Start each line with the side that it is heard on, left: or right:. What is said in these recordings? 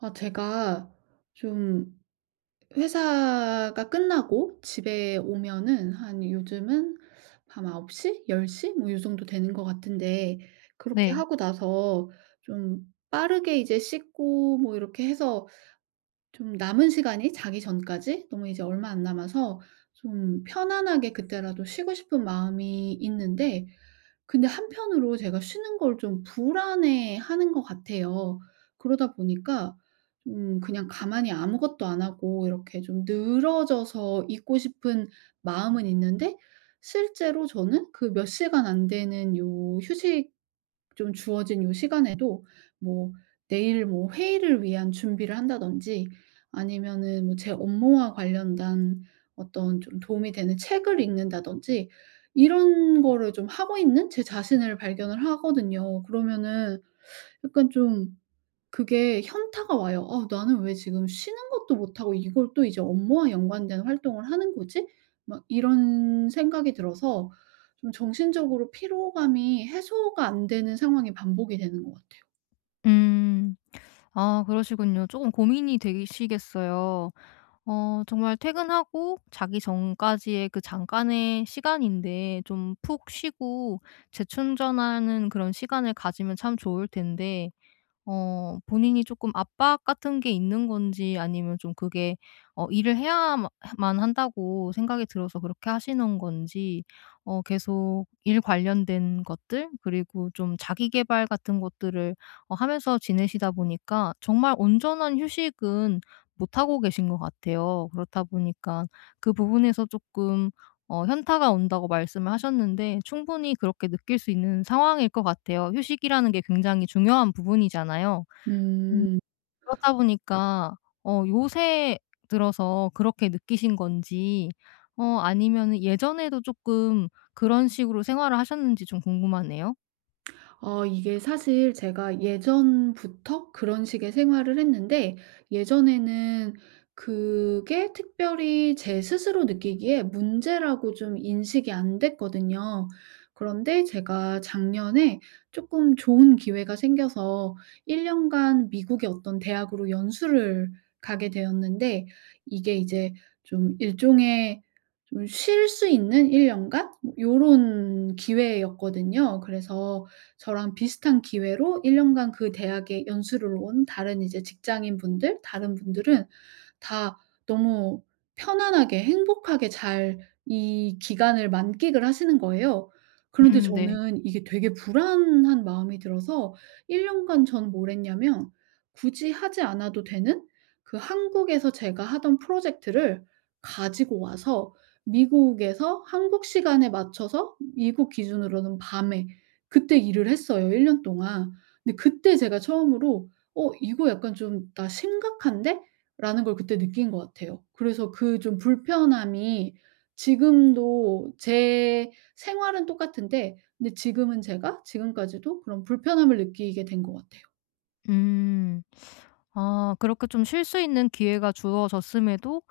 right: 아, 제가 좀 회사가 끝나고 집에 오면은 한 요즘은 밤 9시? 10시? 뭐 이 정도 되는 것 같은데, 그렇게
left: 네.
right: 하고 나서 좀 빠르게 이제 씻고 뭐 이렇게 해서 좀 남은 시간이 자기 전까지 너무 이제 얼마 안 남아서 좀 편안하게 그때라도 쉬고 싶은 마음이 있는데, 근데 한편으로 제가 쉬는 걸 좀 불안해하는 것 같아요. 그러다 보니까 그냥 가만히 아무것도 안 하고 이렇게 좀 늘어져서 있고 싶은 마음은 있는데, 실제로 저는 그 몇 시간 안 되는 요 휴식, 좀 주어진 요 시간에도 뭐 내일 뭐 회의를 위한 준비를 한다든지 아니면은 뭐 제 업무와 관련된 어떤 좀 도움이 되는 책을 읽는다든지 이런 거를 좀 하고 있는 제 자신을 발견을 하거든요. 그러면은 약간 좀 그게 현타가 와요. '아 나는 왜 지금 쉬는 것도 못 하고 이걸 또 이제 업무와 연관된 활동을 하는 거지?' 막 이런 생각이 들어서 좀 정신적으로 피로감이 해소가 안 되는 상황이 반복이 되는 것 같아요.
left: 음. 아 그러시군요. 조금 고민이 되시겠어요. 정말 퇴근하고 자기 전까지의 그 잠깐의 시간인데 좀 푹 쉬고 재충전하는 그런 시간을 가지면 참 좋을 텐데, 본인이 조금 압박 같은 게 있는 건지, 아니면 좀 그게 일을 해야만 한다고 생각이 들어서 그렇게 하시는 건지, 계속 일 관련된 것들 그리고 좀 자기 개발 같은 것들을 하면서 지내시다 보니까 정말 온전한 휴식은 못 하고 계신 것 같아요. 그렇다 보니까 그 부분에서 조금 현타가 온다고 말씀을 하셨는데, 충분히 그렇게 느낄 수 있는 상황일 것 같아요. 휴식이라는 게 굉장히 중요한 부분이잖아요. 음.
right: 음.
left: 그렇다 보니까 요새 들어서 그렇게 느끼신 건지, 아니면 예전에도 조금 그런 식으로 생활을 하셨는지 좀 궁금하네요.
right: 어, 이게 사실 제가 예전부터 그런 식의 생활을 했는데, 예전에는 그게 특별히 제 스스로 느끼기에 문제라고 좀 인식이 안 됐거든요. 그런데 제가 작년에 조금 좋은 기회가 생겨서 1 년간 미국의 어떤 대학으로 연수를 가게 되었는데, 이게 이제 좀 일종의 좀 쉴 수 있는 1 년간 이 요런 기회였거든요. 그래서 저랑 비슷한 기회로 1 년간 그 대학에 연수를 온 다른 이제 직장인분들, 다른 분들은 다 너무 편안하게 행복하게 잘 이 기간을 만끽을 하시는 거예요. 그런데
left: 음, 네.
right: 저는 이게 되게 불안한 마음이 들어서 1 년간 전 뭘 했냐면, 굳이 하지 않아도 되는 그 한국에서 제가 하던 프로젝트를 가지고 와서 미국에서 한국 시간에 맞춰서 미국 기준으로는 밤에 그때 일을 했어요, 1년 동안. 근데 그때 제가 처음으로 '어 이거 약간 좀 나 심각한데?' 라는 걸 그때 느낀 것 같아요. 그래서 그 좀 불편함이, 지금도 제 생활은 똑같은데 근데 지금은 제가 지금까지도 그런 불편함을 느끼게 된 것 같아요.
left: 음. 아 그렇게 좀 쉴 수 있는 기회가 주어졌음에도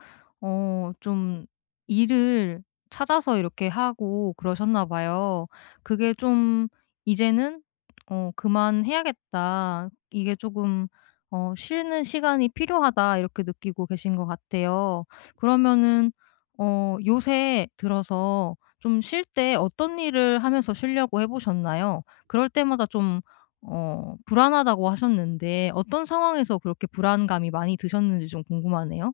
left: 좀 일을 찾아서 이렇게 하고 그러셨나 봐요. 그게 좀 이제는 '그만해야겠다. 이게 조금 쉬는 시간이 필요하다.' 이렇게 느끼고 계신 것 같아요. 그러면은 요새 들어서 좀 쉴 때 어떤 일을 하면서 쉬려고 해 보셨나요? 그럴 때마다 좀 불안하다고 하셨는데, 어떤 상황에서 그렇게 불안감이 많이 드셨는지 좀 궁금하네요.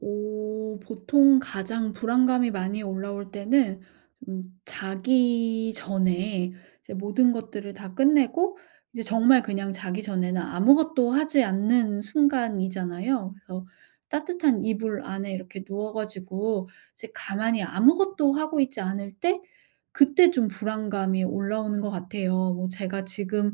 right: 오, 보통 가장 불안감이 많이 올라올 때는 좀 자기 전에 이제 모든 것들을 다 끝내고 이제 정말 그냥 자기 전에는 아무것도 하지 않는 순간이잖아요. 그래서 따뜻한 이불 안에 이렇게 누워 가지고 이제 가만히 아무것도 하고 있지 않을 때 그때 좀 불안감이 올라오는 것 같아요. 뭐 제가 지금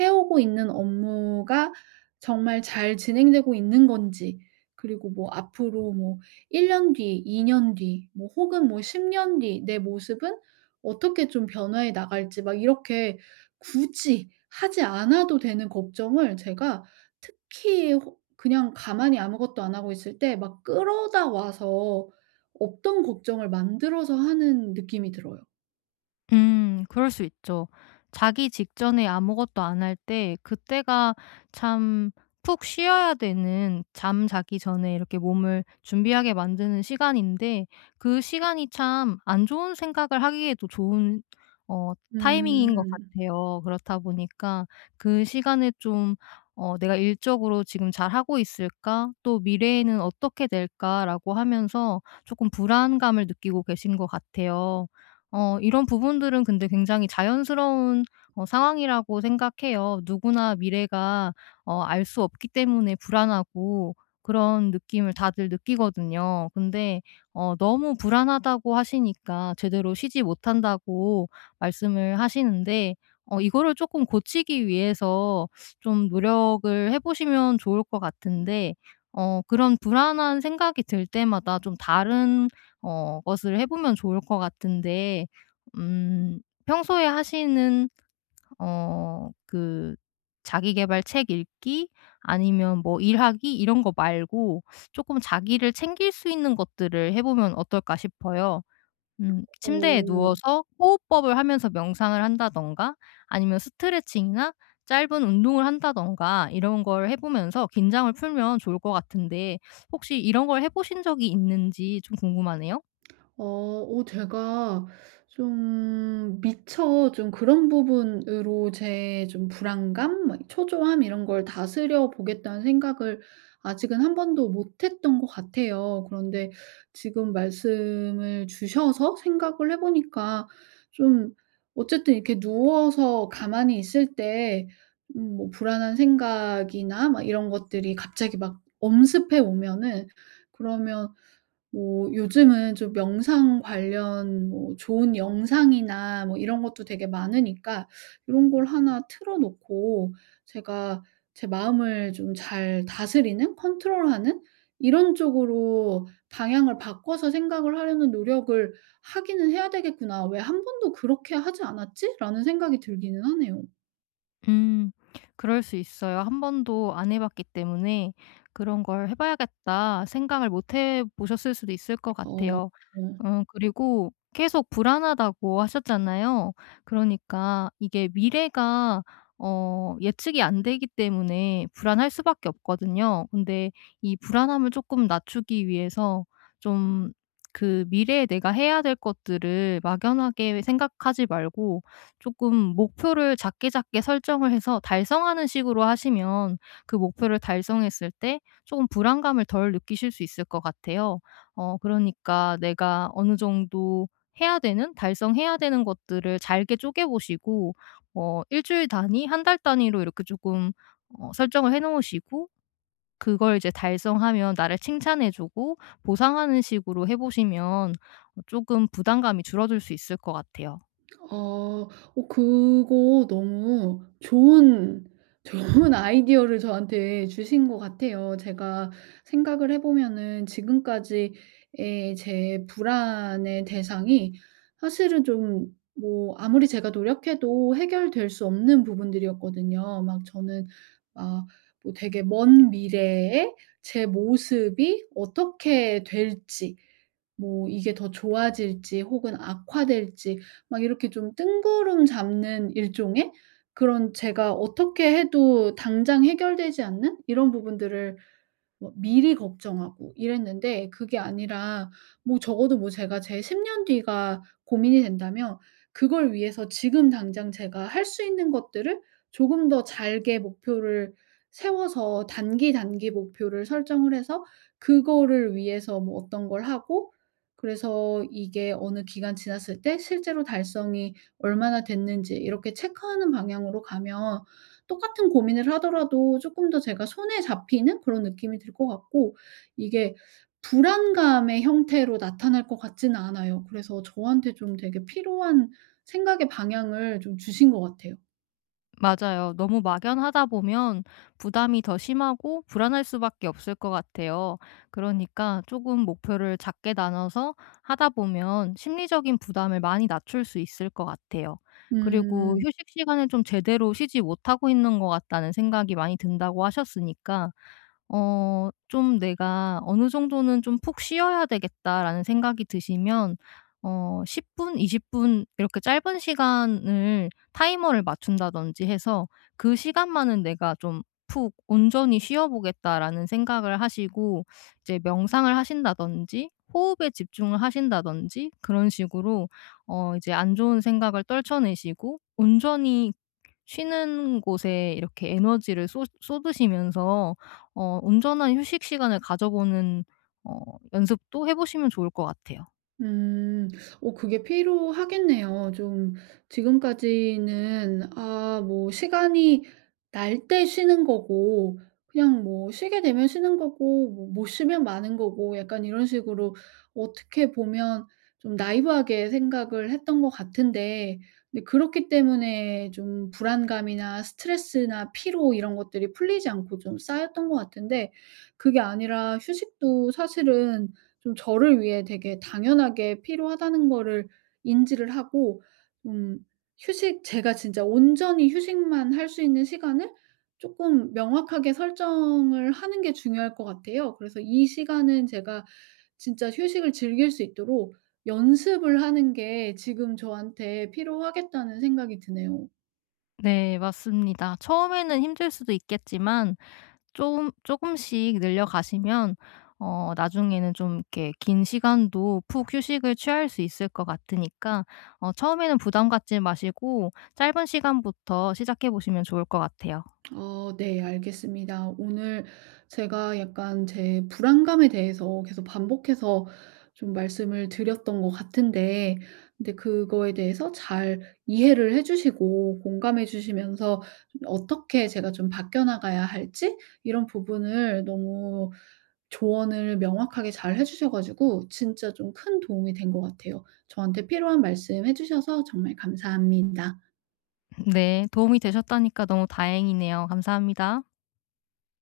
right: 해 오고 있는 업무가 정말 잘 진행되고 있는 건지, 그리고 뭐 앞으로 뭐 1 년 뒤, 2년 뒤 뭐 혹은 뭐 10년 뒤 내 모습은 어떻게 좀 변화해 나갈지 막 이렇게 굳이 하지 않아도 되는 걱정을 제가, 특히 호 그냥 가만히 아무것도 안 하고 있을 때 막 끌어다 와서 없던 걱정을 만들어서 하는 느낌이 들어요.
left: 그럴 수 있죠. 자기 직전에 아무것도 안 할 때, 그때가 참, 푹 쉬어야 되는 잠자기 전에 이렇게 몸을 준비하게 만드는 시간인데, 그 시간이 참 안 좋은 생각을 하기에도 좋은 어 타이밍인 것
right: 음.
left: 같아요. 그렇다 보니까 그 시간에 좀 '내가 일적으로 지금 잘하고 있을까? 또 미래에는 어떻게 될까?'라고 하면서 조금 불안감을 느끼고 계신 것 같아요. 이런 부분들은 근데 굉장히 자연스러운 상황이라고 생각해요. 누구나 미래가 알 수 없기 때문에 불안하고 그런 느낌을 다들 느끼거든요. 근데 너무 불안하다고 하시니까 제대로 쉬지 못한다고 말씀을 하시는데, 이거를 조금 고치기 위해서 좀 노력을 해 보시면 좋을 것 같은데, 그런 불안한 생각이 들 때마다 좀 다른 것을 해 보면 좋을 것 같은데, 음 평소에 하시는 그 자기 계발 책 읽기, 아니면 뭐 일하기 이런 거 말고 조금 자기를 챙길 수 있는 것들을 해 보면 어떨까 싶어요. 침대에
right: 어.
left: 누워서 호흡법을 하면서 명상을 한다든가, 아니면 스트레칭이나 짧은 운동을 한다든가, 이런 걸 해 보면서 긴장을 풀면 좋을 것 같은데, 혹시 이런 걸 해 보신 적이 있는지 좀 궁금하네요.
right: 어, 오, 제가 좀 미처 좀 그런 부분으로 제 좀 불안감, 막 초조함 이런 걸 다스려 보겠다는 생각을 아직은 한 번도 못 했던 것 같아요. 그런데 지금 말씀을 주셔서 생각을 해 보니까 좀 어쨌든 이렇게 누워서 가만히 있을 때 뭐 불안한 생각이나 막 이런 것들이 갑자기 막 엄습해 오면은, 그러면 뭐 요즘은 좀 명상 관련 뭐 좋은 영상이나 뭐 이런 것도 되게 많으니까 요런 걸 하나 틀어 놓고 제가 제 마음을 좀 잘 다스리는 컨트롤하는 이런 쪽으로 방향을 바꿔서 생각을 하려는 노력을 하기는 해야 되겠구나. '왜 한 번도 그렇게 하지 않았지?'라는 생각이 들기는 하네요.
left: 음. 그럴 수 있어요. 한 번도 안 해 봤기 때문에 '그런 걸 해 봐야겠다.' 생각을 못 해 보셨을 수도 있을 것
right: 어.
left: 같아요.
right: 어.
left: 그리고 계속 불안하다고 하셨잖아요. 그러니까 이게 미래가 예측이 안 되기 때문에 불안할 수밖에 없거든요. 근데 이 불안함을 조금 낮추기 위해서 좀 그 미래에 내가 해야 될 것들을 막연하게 생각하지 말고, 조금 목표를 작게 작게 설정을 해서 달성하는 식으로 하시면, 그 목표를 달성했을 때 조금 불안감을 덜 느끼실 수 있을 것 같아요. 그러니까 내가 어느 정도 해야 되는, 달성해야 되는 것들을 잘게 쪼개 보시고, 주일 단위, 한 달 단위로 이렇게 조금 설정을 해 놓으시고, 그걸 이제 달성하면 나를 칭찬해 주고 보상하는 식으로 해 보시면 조금 부담감이 줄어들 수 있을 것 같아요.
right: 어, 어 그거 너무 좋은 좋은 아이디어를 저한테 주신 것 같아요. 제가 생각을 해 보면은 지금까지의 제 불안의 대상이 사실은 좀 뭐 아무리 제가 노력해도 해결될 수 없는 부분들이었거든요. 막 저는 막 뭐 되게 먼 미래에 제 모습이 어떻게 될지 뭐 이게 더 좋아질지 혹은 악화될지 막 이렇게 좀 뜬구름 잡는 일종의 그런 제가 어떻게 해도 당장 해결되지 않는 이런 부분들을 뭐 미리 걱정하고 이랬는데, 그게 아니라 뭐 적어도 뭐 제가 제 10년 뒤가 고민이 된다면 그걸 위해서 지금 당장 제가 할 수 있는 것들을 조금 더 잘게 목표를 세워서 단기 목표를 설정을 해서 그거를 위해서 뭐 어떤 걸 하고 그래서 이게 어느 기간 지났을 때 실제로 달성이 얼마나 됐는지 이렇게 체크하는 방향으로 가면 똑같은 고민을 하더라도 조금 더 제가 손에 잡히는 그런 느낌이 들 것 같고, 이게 불안감의 형태로 나타날 것 같지는 않아요. 그래서 저한테 좀 되게 필요한 생각의 방향을 좀 주신 것 같아요.
left: 맞아요. 너무 막연하다 보면 부담이 더 심하고 불안할 수밖에 없을 것 같아요. 그러니까 조금 목표를 작게 나눠서 하다 보면 심리적인 부담을 많이 낮출 수 있을 것 같아요. 그리고
right: 음.
left: 휴식 시간을 좀 제대로 쉬지 못하고 있는 것 같다는 생각이 많이 든다고 하셨으니까, 좀 내가 어느 정도는 좀 푹 쉬어야 되겠다라는 생각이 드시면, 10분, 20분 이렇게 짧은 시간을 타이머를 맞춘다든지 해서 그 시간만은 내가 좀 푹 온전히 쉬어보겠다라는 생각을 하시고, 이제 명상을 하신다든지 호흡에 집중을 하신다든지 그런 식으로 이제 안 좋은 생각을 떨쳐내시고 온전히 쉬는 곳에 이렇게 에너지를 쏟 쏟으시면서 온전한 휴식 시간을 가져보는 어 연습도 해 보시면 좋을 것 같아요.
right: 음. 어, 그게 필요하겠네요. 좀 지금까지는 아 뭐 시간이 날 때 쉬는 거고 그냥 뭐 쉬게 되면 쉬는 거고 뭐 못 쉬면 마는 거고 약간 이런 식으로 어떻게 보면 좀 나이브하게 생각을 했던 것 같은데, 근데 그렇기 때문에 좀 불안감이나 스트레스나 피로 이런 것들이 풀리지 않고 좀 쌓였던 것 같은데, 그게 아니라 휴식도 사실은 좀 저를 위해 되게 당연하게 필요하다는 거를 인지를 하고 좀 휴식 제가 진짜 온전히 휴식만 할 수 있는 시간을 쪼끔 명확하게 설정을 하는 게 중요할 것 같아요. 그래서 이 시간은 제가 진짜 휴식을 즐길 수 있도록 연습을 하는 게 지금 저한테 필요하겠다는 생각이 드네요.
left: 네, 맞습니다. 처음에는 힘들 수도 있겠지만 조금 조금씩 늘려가시면 나중에는 좀 이렇게 긴 시간도 푹 휴식을 취할 수 있을 것 같으니까, 처음에는 부담 갖지 마시고 짧은 시간부터 시작해 보시면 좋을 것 같아요.
right: 어, 네, 알겠습니다. 오늘 제가 약간 제 불안감에 대해서 계속 반복해서 좀 말씀을 드렸던 것 같은데 근데 그거에 대해서 잘 이해를 해 주시고 공감해 주시면서 좀 어떻게 제가 좀 바뀌어 나가야 할지 이런 부분을 너무 조언을 명확하게 잘 해 주셔 가지고 진짜 좀 큰 도움이 된 것 같아요. 저한테 필요한 말씀 해 주셔서 정말 감사합니다.
left: 네. 도움이 되셨다니까 너무 다행이네요. 감사합니다.